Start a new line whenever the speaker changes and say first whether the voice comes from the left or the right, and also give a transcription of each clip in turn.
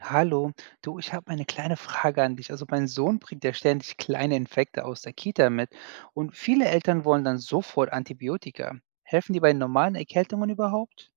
right: Hallo, du, ich habe eine kleine Frage an dich. Also mein Sohn bringt ja ständig kleine Infekte aus der Kita mit und viele Eltern wollen dann sofort Antibiotika. Helfen die bei normalen Erkältungen überhaupt?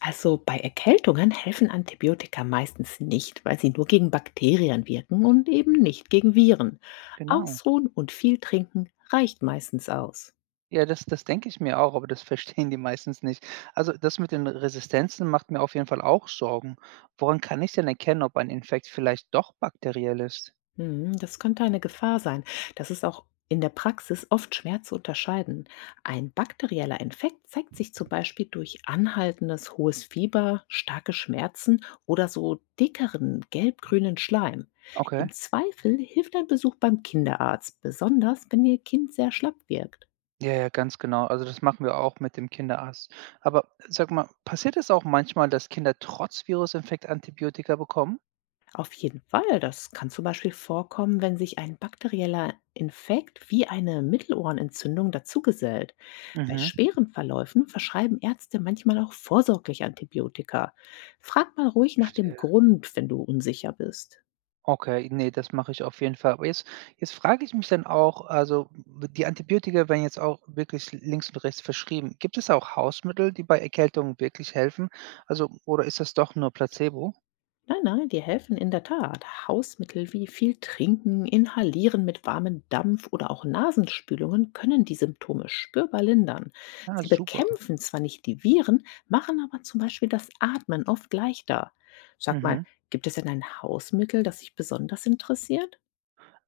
left: Also bei Erkältungen helfen Antibiotika meistens nicht, weil sie nur gegen Bakterien wirken und eben nicht gegen Viren.
right: Genau.
left: Ausruhen und viel trinken reicht meistens aus.
right: Ja, das denke ich mir auch, aber das verstehen die meistens nicht. Also das mit den Resistenzen macht mir auf jeden Fall auch Sorgen. Woran kann ich denn erkennen, ob ein Infekt vielleicht doch bakteriell ist?
left: Hm, das könnte eine Gefahr sein. Das ist auch in der Praxis oft schwer zu unterscheiden. Ein bakterieller Infekt zeigt sich zum Beispiel durch anhaltendes hohes Fieber, starke Schmerzen oder so dickeren gelb-grünen Schleim.
right: Okay.
left: Im Zweifel hilft ein Besuch beim Kinderarzt, besonders wenn Ihr Kind sehr schlapp wirkt.
right: Ja, ja, ganz genau. Also, das machen wir auch mit dem Kinderarzt. Aber sag mal, passiert es auch manchmal, dass Kinder trotz Virusinfekt Antibiotika bekommen?
left: Auf jeden Fall. Das kann zum Beispiel vorkommen, wenn sich ein bakterieller Infekt wie eine Mittelohrenentzündung dazugesellt. Bei
right: Mhm,
left: schweren Verläufen verschreiben Ärzte manchmal auch vorsorglich Antibiotika. Frag mal ruhig nach dem
right: verstehe.
left: Grund, wenn du unsicher bist.
right: Okay, nee, das mache ich auf jeden Fall. Aber jetzt frage ich mich dann auch, also, w die Antibiotika werden jetzt auch wirklich links und rechts verschrieben. Gibt es auch Hausmittel, die bei Erkältungen wirklich helfen? Also oder ist das doch nur Placebo?
left: Nein, nein, die helfen in der Tat. Hausmittel wie viel Trinken, Inhalieren mit warmem Dampf oder auch Nasenspülungen können die Symptome spürbar lindern.
right: Ja,
left: Sie
right: super.
left: bekämpfen zwar nicht die Viren, machen aber zum Beispiel das Atmen oft leichter. Sag mal,
right: Mhm.
left: gibt es denn ein Hausmittel, das dich besonders interessiert?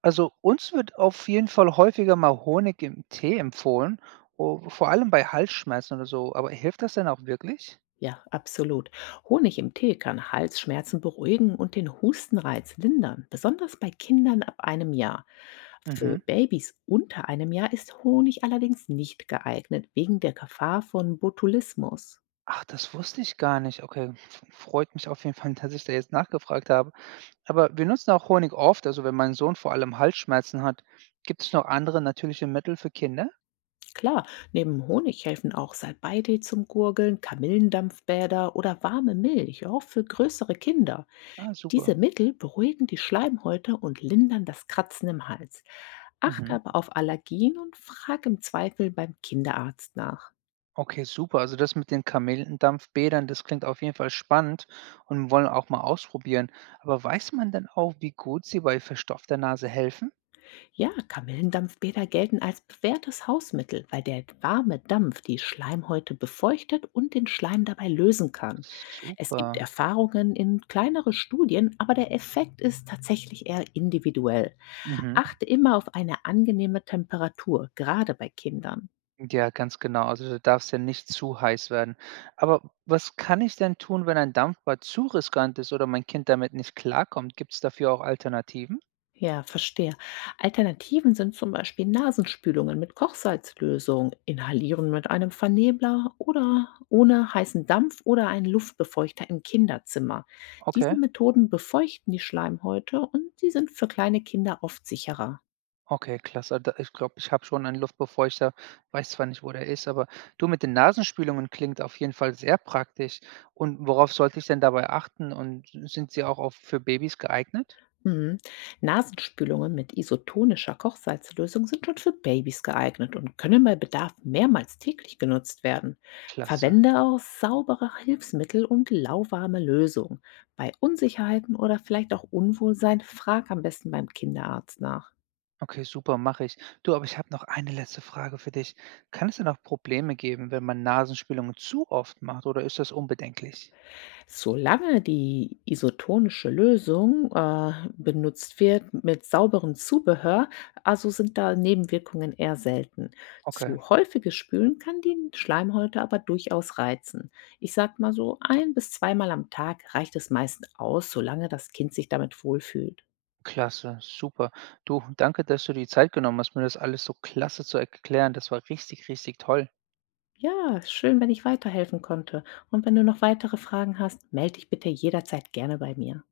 right: Also uns wird auf jeden Fall häufiger mal Honig im Tee empfohlen, vor allem bei Halsschmerzen oder so. Aber hilft das denn auch wirklich?
left: Ja, absolut. Honig im Tee kann Halsschmerzen beruhigen und den Hustenreiz lindern, besonders bei Kindern ab einem Jahr. Für
right: Mhm.
left: Babys unter einem Jahr ist Honig allerdings nicht geeignet, wegen der Gefahr von Botulismus.
right: Ach, das wusste ich gar nicht. Okay, freut mich auf jeden Fall, dass ich da jetzt nachgefragt habe. Aber wir nutzen auch Honig oft, also wenn mein Sohn vor allem Halsschmerzen hat. Gibt es noch andere natürliche Mittel für Kinder?
left: Klar, neben Honig helfen auch Salbeitee zum Gurgeln, Kamillendampfbäder oder warme Milch, auch für größere Kinder.
right: Ah,
left: Diese
right: super.
left: Mittel beruhigen die Schleimhäute und lindern das Kratzen im Hals. Achte
right: Mhm.
left: aber auf Allergien und frag im Zweifel beim Kinderarzt nach.
right: Okay, super. Also das mit den Kamellendampfbädern, das klingt auf jeden Fall spannend und wollen auch mal ausprobieren. Aber weiß man denn auch, wie gut sie bei verstopfter Nase helfen?
left: Ja, Kamillendampfbäder gelten als bewährtes Hausmittel, weil der warme Dampf die Schleimhäute befeuchtet und den Schleim dabei lösen kann. Es gibt
right: Super.
left: Erfahrungen in kleinere Studien, aber der Effekt ist tatsächlich eher individuell.
right: Mhm.
left: Achte immer auf eine angenehme Temperatur, gerade bei Kindern.
right: Ja, ganz genau. Also da darf es ja nicht zu heiß werden. Aber was kann ich denn tun, wenn ein Dampfbad zu riskant ist oder mein Kind damit nicht klarkommt? Gibt es dafür auch Alternativen?
left: Ja, verstehe. Alternativen sind zum Beispiel Nasenspülungen mit Kochsalzlösung, Inhalieren mit einem Vernebler oder ohne heißen Dampf oder einen Luftbefeuchter im Kinderzimmer. Diese
right: Okay.
left: Methoden befeuchten die Schleimhäute, und sie sind für kleine Kinder oft sicherer.
right: Okay, klasse. Da ich glaube, ich habe schon einen Luftbefeuchter. Weiß zwar nicht, wo der ist, aber du mit den Nasenspülungen klingt auf jeden Fall sehr praktisch. Und worauf sollte ich denn dabei achten? Und sind sie auch auf für Babys geeignet?
left: Mhm. Nasenspülungen mit isotonischer Kochsalzlösung sind schon für Babys geeignet und können bei Bedarf mehrmals täglich genutzt werden.
right: Klasse.
left: Verwende auch saubere Hilfsmittel und lauwarme Lösung. Bei Unsicherheiten oder vielleicht auch Unwohlsein frag am besten beim Kinderarzt nach.
right: Okay, super, mache ich. Du, aber ich habe noch eine letzte Frage für dich. Kann es denn auch Probleme geben, wenn man Nasenspülungen zu oft macht oder ist das unbedenklich?
left: Solange die isotonische Lösung benutzt wird mit sauberem Zubehör, also sind da Nebenwirkungen eher selten.
right: Okay,
left: Zu häufiges Spülen kann die Schleimhäute aber durchaus reizen. Ich sag mal so, 1 bis 2 Mal am Tag reicht es meist aus, solange das Kind sich damit wohlfühlt.
right: klasse, super. Du, danke, dass du die Zeit genommen hast, mir das alles so klasse zu erklären. Das war richtig, richtig toll.
left: Ja, schön, wenn ich weiterhelfen konnte. Und wenn du noch weitere Fragen hast, melde dich bitte jederzeit gerne bei mir.